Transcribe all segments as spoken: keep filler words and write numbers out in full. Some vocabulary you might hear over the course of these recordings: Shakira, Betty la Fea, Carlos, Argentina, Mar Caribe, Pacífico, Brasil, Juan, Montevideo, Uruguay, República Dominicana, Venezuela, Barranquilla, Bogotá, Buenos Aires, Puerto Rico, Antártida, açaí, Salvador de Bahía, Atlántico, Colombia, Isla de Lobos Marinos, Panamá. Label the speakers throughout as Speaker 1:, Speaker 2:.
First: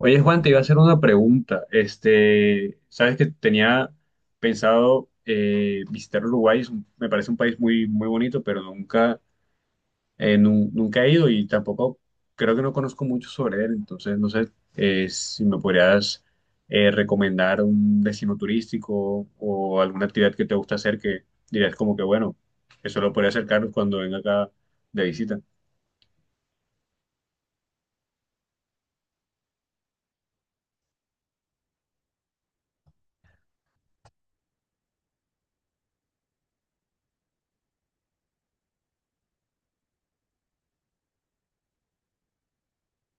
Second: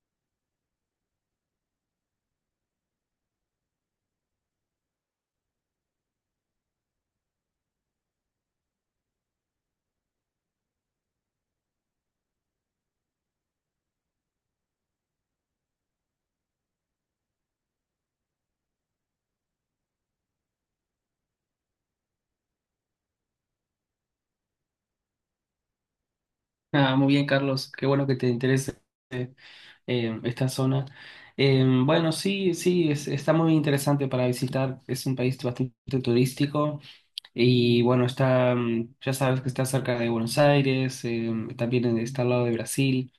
Speaker 1: Oye, Juan, te iba a hacer una pregunta. Este, sabes que tenía pensado eh, visitar Uruguay, es un- me parece un país muy, muy bonito, pero nunca, eh, nu- nunca he ido y tampoco creo que no conozco mucho sobre él. Entonces, no sé, eh, si me podrías eh, recomendar un destino turístico o alguna actividad que te gusta hacer que dirías como que, bueno, eso lo podría acercar cuando venga acá de visita.
Speaker 2: Ah, muy bien, Carlos. Qué bueno que te interese eh, esta zona. Eh, bueno, sí, sí, es- está muy interesante para visitar. Es un país bastante turístico y bueno, está, mm, ya sabes que está cerca de Buenos Aires, eh, también está al lado de Brasil.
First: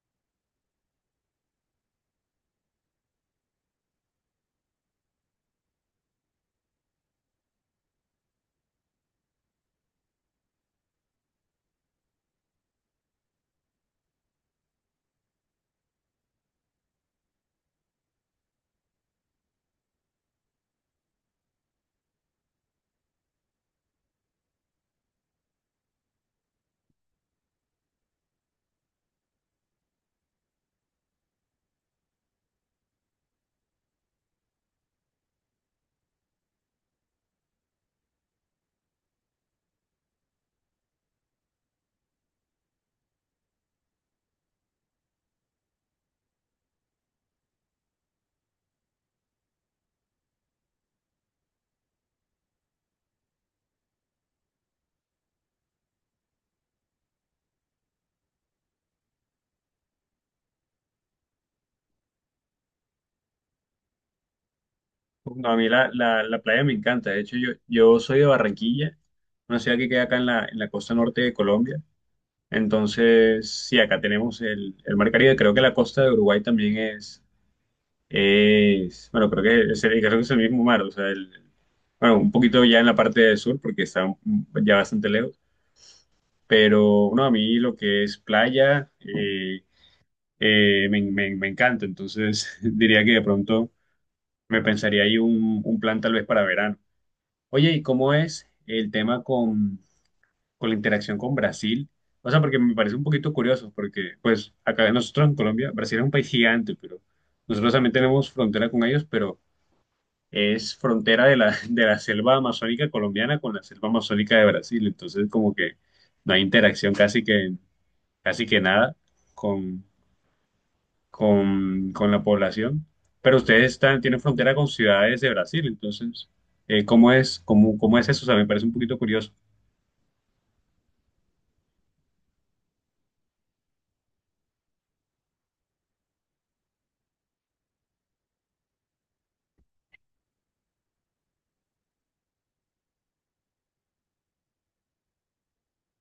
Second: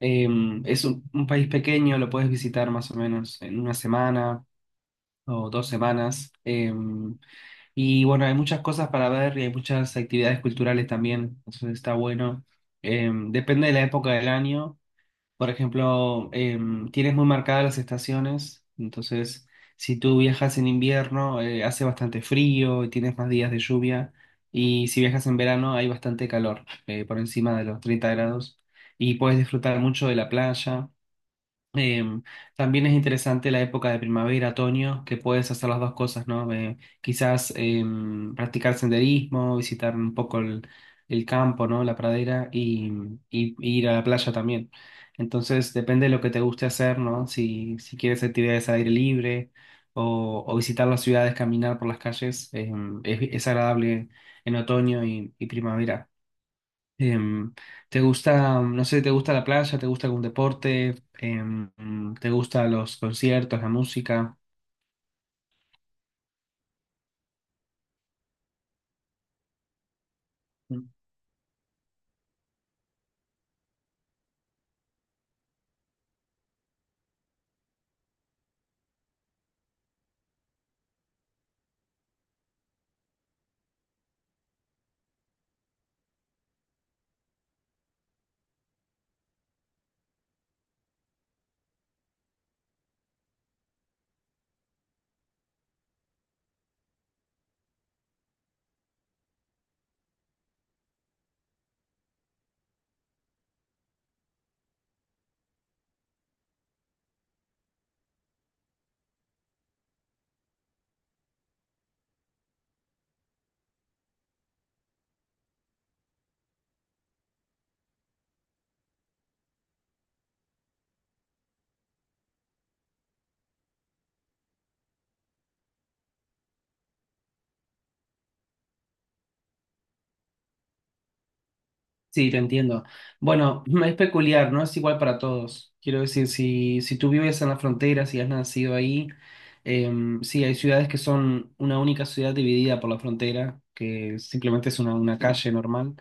Speaker 2: Eh, es un, un país pequeño, lo puedes visitar más o menos en una semana o dos semanas. Em, y bueno, hay muchas cosas para ver y hay muchas actividades culturales también, entonces está bueno. Em, depende de la época del año. Por ejemplo, em, tienes muy marcadas las estaciones, entonces si tú viajas en invierno, eh, hace bastante frío y tienes más días de lluvia. Y si viajas en verano, hay bastante calor, eh, por encima de los treinta grados. Y puedes disfrutar mucho de la playa. Em, También es interesante la época de primavera, otoño, que puedes hacer las dos cosas, ¿no? Eh, quizás em, practicar senderismo, visitar un poco el, el campo, ¿no? La pradera y, y- y ir a la playa también. Entonces, depende de lo que te guste hacer, ¿no? Si, si quieres actividades al aire libre o, o visitar las ciudades, caminar por las calles, em, es, es agradable en otoño y, y primavera. Em, ¿Te gusta, no sé, te gusta la playa, te gusta algún deporte, Em, te gusta los conciertos, la música?
Speaker 1: No, a mí la, la, la playa me encanta. De hecho, yo, yo soy de Barranquilla, una ciudad que queda acá en la, en la costa norte de Colombia. Entonces, sí, acá tenemos el, el Mar Caribe. Creo que la costa de Uruguay también es, es bueno, creo que es el, creo que es el mismo mar. O sea, el, bueno, un poquito ya en la parte del sur, porque está un- ya bastante lejos. Pero, no, a mí lo que es playa eh, eh, me, me, me encanta. Entonces, diría que de pronto me pensaría ahí un, un plan tal vez para verano. Oye, ¿y cómo es el tema con, con la interacción con Brasil? O sea, porque me parece un poquito curioso, porque pues acá nosotros en Colombia, Brasil es un país gigante, pero nosotros también tenemos frontera con ellos, pero es frontera de la, de la selva amazónica colombiana con la selva amazónica de Brasil, entonces como que no hay interacción casi que, casi que nada con, con, con la población, pero ustedes están, tienen frontera con ciudades de Brasil, entonces, eh, ¿cómo es, cómo, cómo es eso? O sea, me parece un poquito curioso.
Speaker 2: Sí, te entiendo. Bueno, es peculiar, no es igual para todos. Quiero decir, si, si tú vives en la frontera, si has nacido ahí, em, sí, hay ciudades que son una única ciudad dividida por la frontera, que simplemente es una, una calle normal.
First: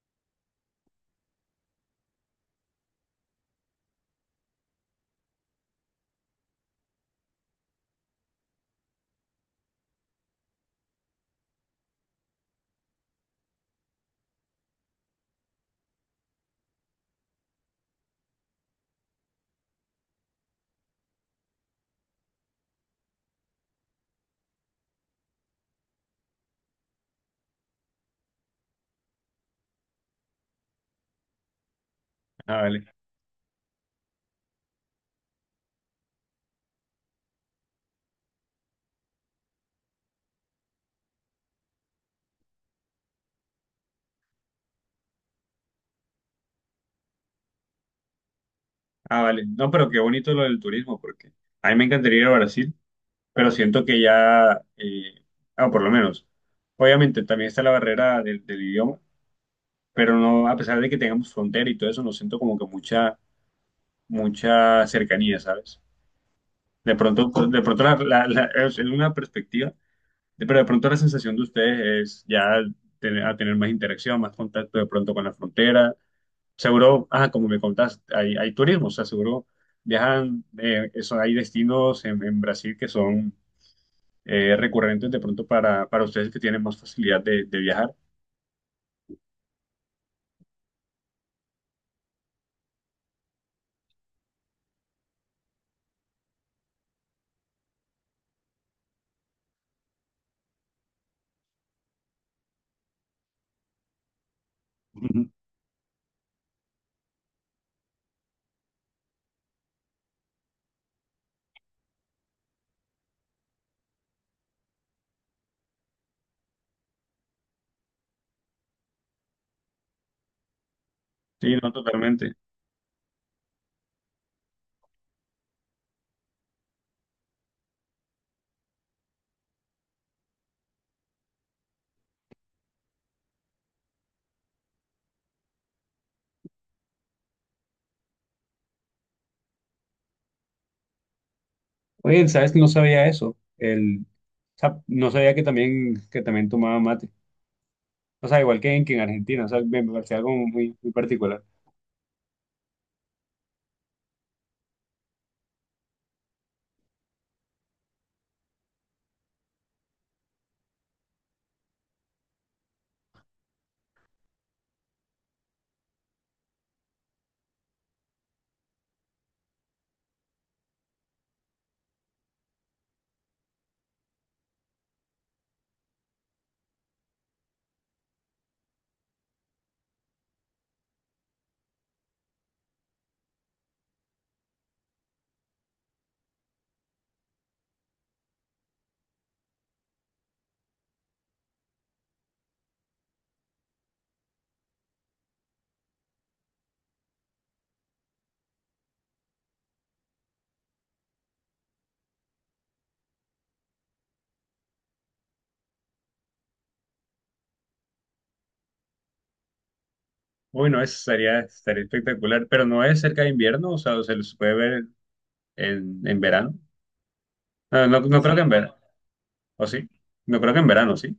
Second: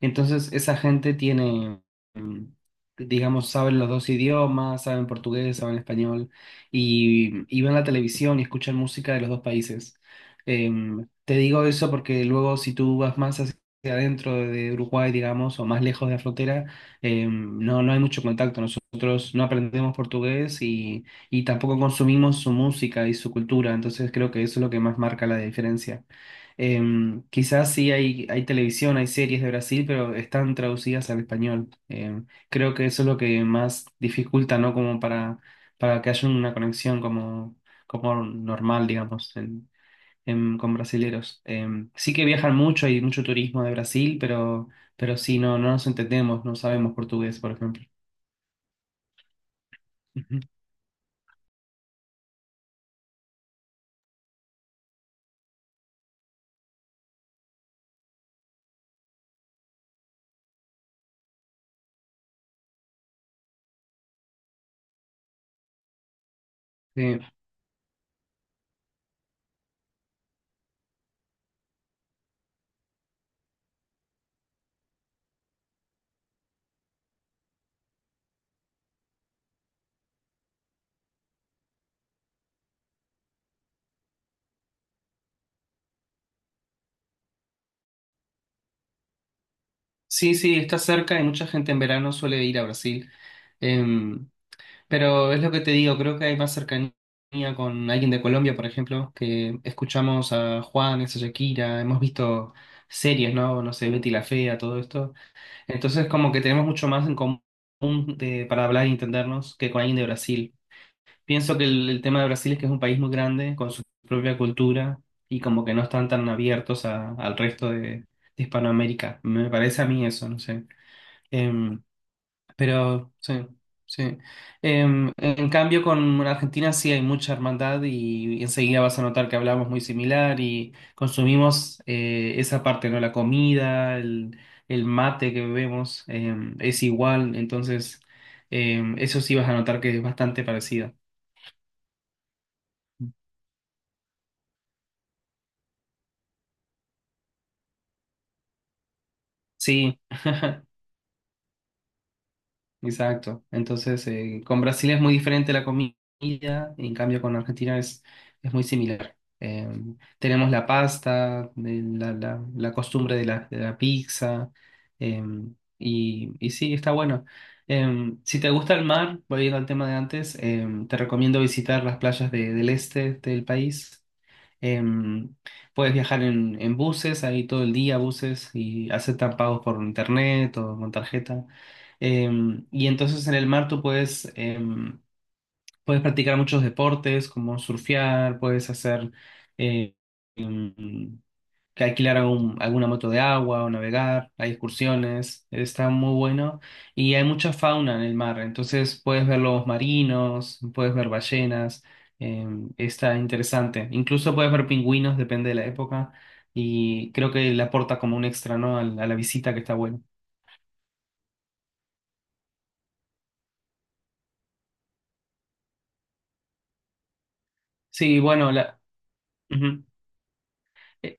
Speaker 2: Entonces, esa gente tiene, em, digamos, saben los dos idiomas, saben portugués, saben español, y, y ven la televisión y escuchan música de los dos países. Em, te digo eso porque luego si tú vas más sea dentro de Uruguay, digamos, o más lejos de la frontera, eh, no, no hay mucho contacto. Nosotros no aprendemos portugués y, y tampoco consumimos su música y su cultura, entonces creo que eso es lo que más marca la diferencia. Em, quizás sí hay, hay televisión, hay series de Brasil, pero están traducidas al español. Em,
Speaker 1: Ah,
Speaker 2: creo que
Speaker 1: vale.
Speaker 2: eso es lo que más dificulta, ¿no? Como para, para que haya una conexión como, como normal, digamos em, con brasileros. Em, sí que viajan mucho, hay mucho turismo de Brasil, pero, pero sí, no, no nos entendemos, no sabemos portugués, por ejemplo.
Speaker 1: Ah, vale. No, pero qué bonito
Speaker 2: Ujú.
Speaker 1: lo del turismo, porque a mí me encantaría ir a Brasil, pero siento que ya, eh, ah, por lo menos, obviamente también está la barrera del, del idioma, pero no, a pesar de que tengamos frontera y todo eso, no siento como que mucha, mucha cercanía, ¿sabes? De
Speaker 2: Eh,
Speaker 1: pronto, de pronto la, la- la- es una perspectiva, de- pero de pronto la sensación de ustedes es ya tener, a tener más interacción, más contacto de pronto con la frontera. Seguro, ah, como me contás, hay, hay turismo, o sea, seguro viajan, eh, eso, hay destinos en, en Brasil que son eh, recurrentes de pronto para, para ustedes que tienen más facilidad de, de viajar.
Speaker 2: sí, sí, está cerca y mucha gente en verano suele ir a Brasil. Em, pero es lo que te digo, creo que hay más cercanía con alguien de Colombia, por ejemplo, que escuchamos a Juan, a Shakira, hemos visto series, ¿no? No sé, Betty la Fea, todo esto.
Speaker 1: Ujú.
Speaker 2: Entonces, como que tenemos mucho más en común de- para hablar y entendernos que con alguien de Brasil. Pienso que el, el tema de Brasil es que es un país muy grande, con su propia cultura, y como que no están tan abiertos a- al resto de, de Hispanoamérica. Me parece a mí eso, no sé.
Speaker 1: Sí, no,
Speaker 2: Em,
Speaker 1: totalmente.
Speaker 2: pero sí, sí. Em, en cambio, con Argentina sí hay mucha hermandad y, enseguida vas a notar que hablamos muy similar y consumimos eh, esa parte, ¿no? La comida, el, el mate que bebemos, em, es igual, entonces em, eso sí vas a notar que es bastante parecido.
Speaker 1: Oye, ¿sabes que no sabía eso? El, o sea, no sabía que también, que también tomaba mate. O sea, igual que en, que en Argentina, o sea, me me
Speaker 2: Sí,
Speaker 1: parecía algo muy, muy particular.
Speaker 2: exacto. Entonces, eh, con Brasil es muy diferente la comida, en cambio con Argentina es, es muy similar. Eh, tenemos la pasta, de la, la- la costumbre de la, de la pizza, eh, y, y sí, está bueno. Eh, si te gusta el mar, volviendo al tema de antes, eh, te recomiendo visitar las playas de- del este del país. Em, Puedes viajar en, en buses, ahí todo el día buses y aceptan pagos por internet o con tarjeta. Em, y entonces en el mar tú puedes, em, puedes practicar muchos deportes como surfear, puedes hacer... eh, em, que alquilar algún- alguna moto de agua o navegar, hay excursiones, está muy bueno y hay mucha fauna en el mar, entonces puedes ver lobos marinos, puedes ver ballenas, eh, está interesante, incluso puedes ver pingüinos, depende de la época y creo que le aporta como un extra, ¿no? a, la a la visita que está bueno.
Speaker 1: Uy, no, eso sería, estaría espectacular, pero no es cerca de invierno, o sea, se los puede ver en, en verano. No, no,
Speaker 2: Sí,
Speaker 1: no creo que en
Speaker 2: bueno,
Speaker 1: verano.
Speaker 2: la...
Speaker 1: ¿O
Speaker 2: ujú.
Speaker 1: sí? No creo que en verano, ¿sí?
Speaker 2: Eh,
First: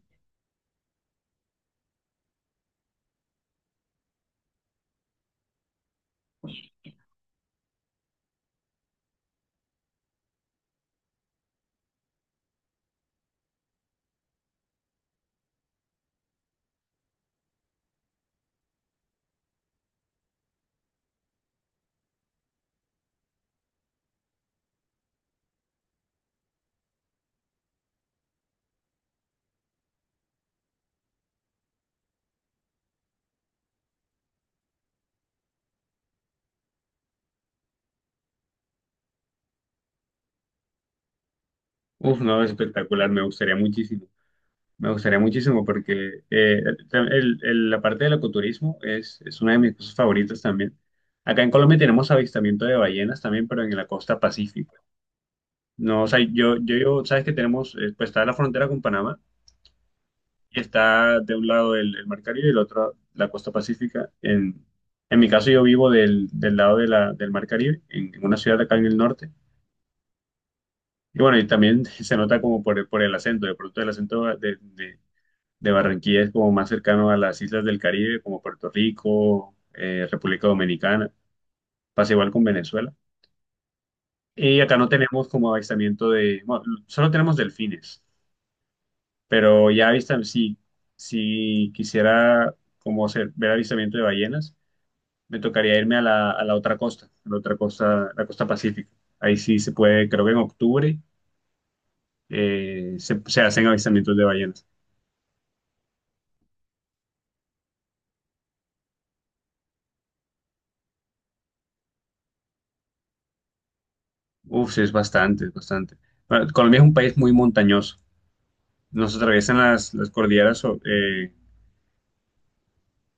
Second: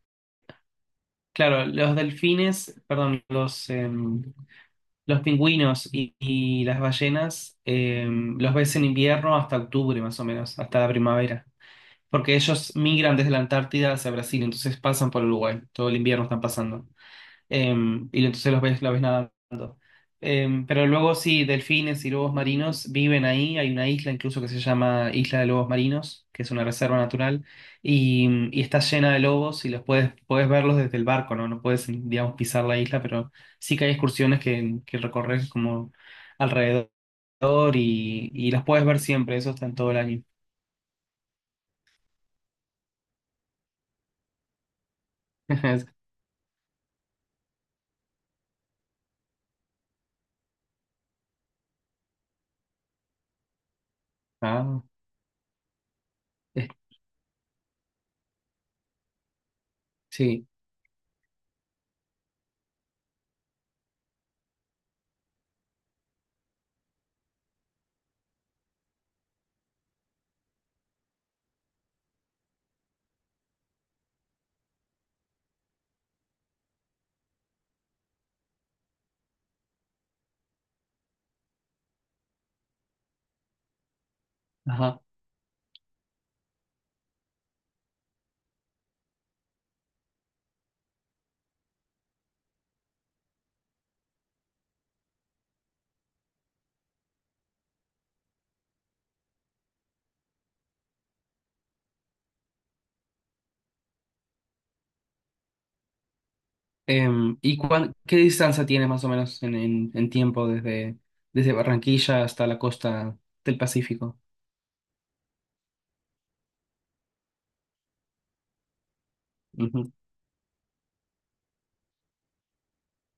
Speaker 2: Claro, los delfines, perdón, los, em, los pingüinos y, y las ballenas eh, los ves en invierno hasta octubre más o menos, hasta la primavera, porque ellos migran desde la Antártida hacia Brasil, entonces pasan por Uruguay, todo el invierno están pasando em, y entonces los ves, la ves nadando. Em, pero luego sí, delfines y lobos marinos viven ahí, hay una isla incluso que se llama Isla de Lobos Marinos, que es una reserva natural, y, mm, y está llena de lobos y los puedes, puedes verlos desde el barco, ¿no? No puedes, digamos, pisar la isla, pero sí que hay excursiones que, que recorres como alrededor y, y las puedes ver siempre, eso está en todo el año.
Speaker 1: Uf, no, espectacular, me gustaría muchísimo. Me gustaría muchísimo porque eh, el- el- el- la parte del ecoturismo es, es una de mis cosas favoritas también. Acá en Colombia tenemos avistamiento de ballenas también, pero en la costa pacífica.
Speaker 2: Ah,
Speaker 1: No, o sea, yo,
Speaker 2: eh,
Speaker 1: yo, yo- sabes que tenemos, eh, pues está la frontera con Panamá
Speaker 2: sí,
Speaker 1: y está de un lado el, el Mar Caribe y del otro la costa pacífica. En, en mi caso yo vivo del, del lado de la, del Mar Caribe, en, en una ciudad acá en el norte. Y bueno, y también se nota como por, el- por el acento, de pronto el acento de, de- de Barranquilla es como más cercano a las islas del Caribe, como Puerto Rico, eh, República Dominicana. Pasa igual con Venezuela. Y acá no
Speaker 2: ajá.
Speaker 1: tenemos como avistamiento de, bueno, solo tenemos delfines, pero ya avistan, si, si quisiera como hacer, ver avistamiento de ballenas, me tocaría irme a la, a la otra costa, a la otra costa, la costa pacífica. Ahí sí se puede, creo que en octubre eh, se se hacen avistamientos de ballenas.
Speaker 2: Em, ¿y cuán- qué distancia tiene más o menos en, en- en tiempo desde, desde Barranquilla hasta la costa del Pacífico?
Speaker 1: Uf, sí, es bastante, es bastante. Bueno, Colombia es un país muy montañoso. Nos atraviesan
Speaker 2: Ujú.
Speaker 1: las, las cordilleras, o- eh,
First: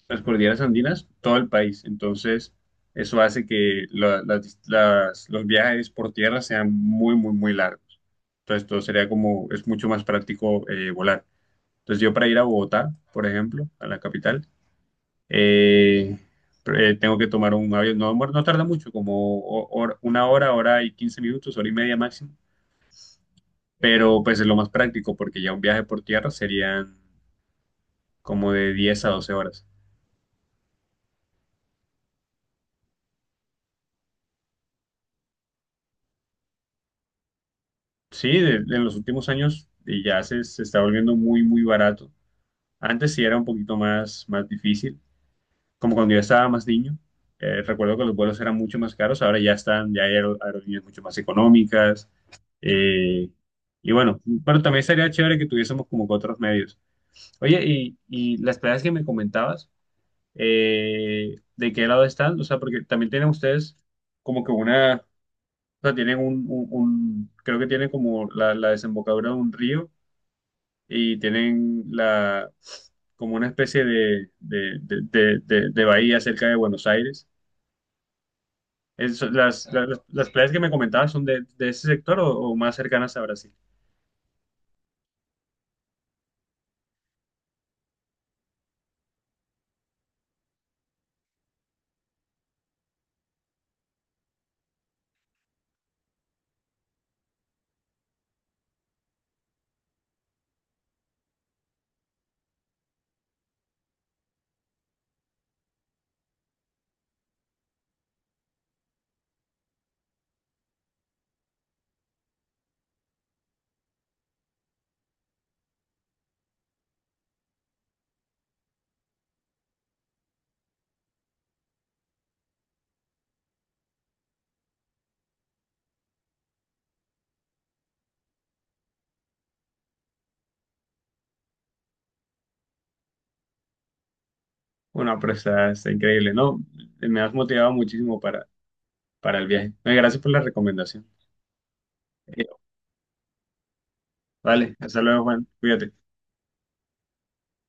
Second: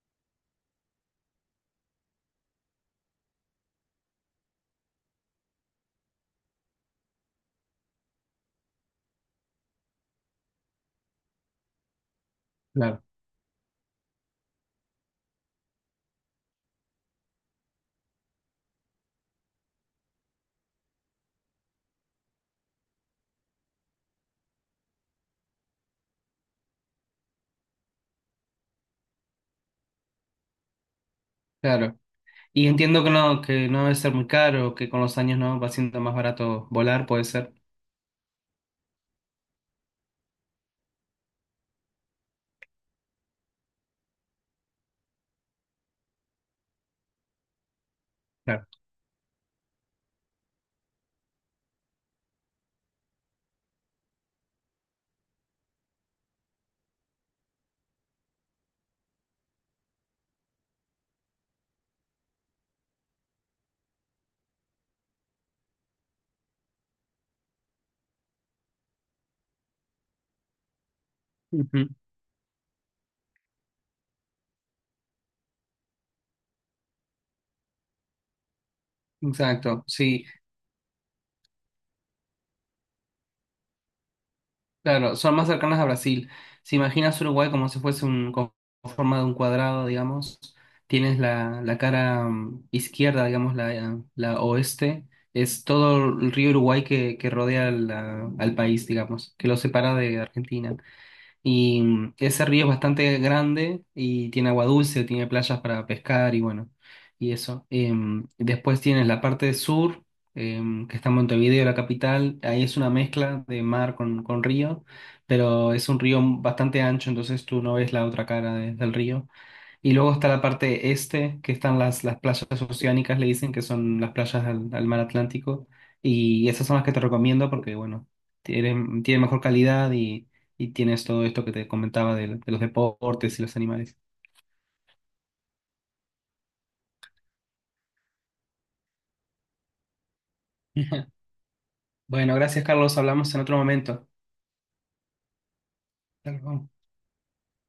Speaker 1: las cordilleras andinas, todo el país. Entonces, eso hace que la- las- dis- las- los viajes por tierra sean muy, muy, muy largos. Entonces, todo sería como, es mucho más práctico eh, volar. Entonces, yo para ir a Bogotá,
Speaker 2: Claro,
Speaker 1: por ejemplo, a la capital, eh, pr- eh, tengo que tomar un avión. No, no tarda mucho, como ho- hora- una hora, hora y quince minutos, hora y media máximo, pero pues es lo más práctico porque ya un viaje por tierra serían como de diez a doce horas.
Speaker 2: claro. Y entiendo que no, que no debe ser muy caro, que con los años no va siendo más barato volar, puede ser.
Speaker 1: Sí, de- en los últimos años eh, ya se, se está volviendo muy, muy barato. Antes sí era un poquito más, más difícil, como cuando yo estaba más niño. Eh, recuerdo que los vuelos eran
Speaker 2: Claro.
Speaker 1: mucho más caros, ahora ya están, ya hay aer- aerolíneas mucho más económicas. eh, y bueno, pero también sería chévere que tuviésemos como que otros medios. Oye, y, y las playas que me comentabas, eh, de qué lado están, o sea, porque también tienen ustedes como que una, o sea, tienen un, un- un- creo que tienen como la, la desembocadura de un río y tienen
Speaker 2: Ujú.
Speaker 1: la, como una especie de, de, de, de- de- de bahía cerca de Buenos Aires. Es- las,
Speaker 2: Exacto,
Speaker 1: las,
Speaker 2: sí.
Speaker 1: las playas que me comentabas son de, de ese sector o, o más cercanas a Brasil.
Speaker 2: Claro, son más cercanas a Brasil. Si imaginas Uruguay como si fuese un, con forma de un cuadrado, digamos, tienes la, la cara mm, izquierda, digamos, la, la oeste, es todo el río Uruguay que, que rodea la- al país, digamos, que lo separa de Argentina. Y mm, ese río es bastante grande y tiene agua dulce, tiene playas para pescar y bueno, y eso. Em, después tienes la parte sur, em, que está en Montevideo, la capital. Ahí es una mezcla de mar con, con río, pero es un río bastante ancho, entonces tú no ves la otra cara de- del río. Y luego está la parte este, que están las, las playas oceánicas, le dicen, que son las playas al, al mar Atlántico. Y esas son las que te recomiendo porque, bueno, tienen, tienen mejor calidad y, y tienes todo esto que te comentaba de, de los deportes y los animales.
Speaker 1: Bueno, pero está, está increíble, ¿no? Me has motivado muchísimo para, para el viaje. Eh, Gracias por la recomendación.
Speaker 2: Bueno,
Speaker 1: Eh,
Speaker 2: gracias, Carlos. Hablamos en otro momento.
Speaker 1: Vale, hasta luego, Juan. Cuídate.
Speaker 2: Hasta luego.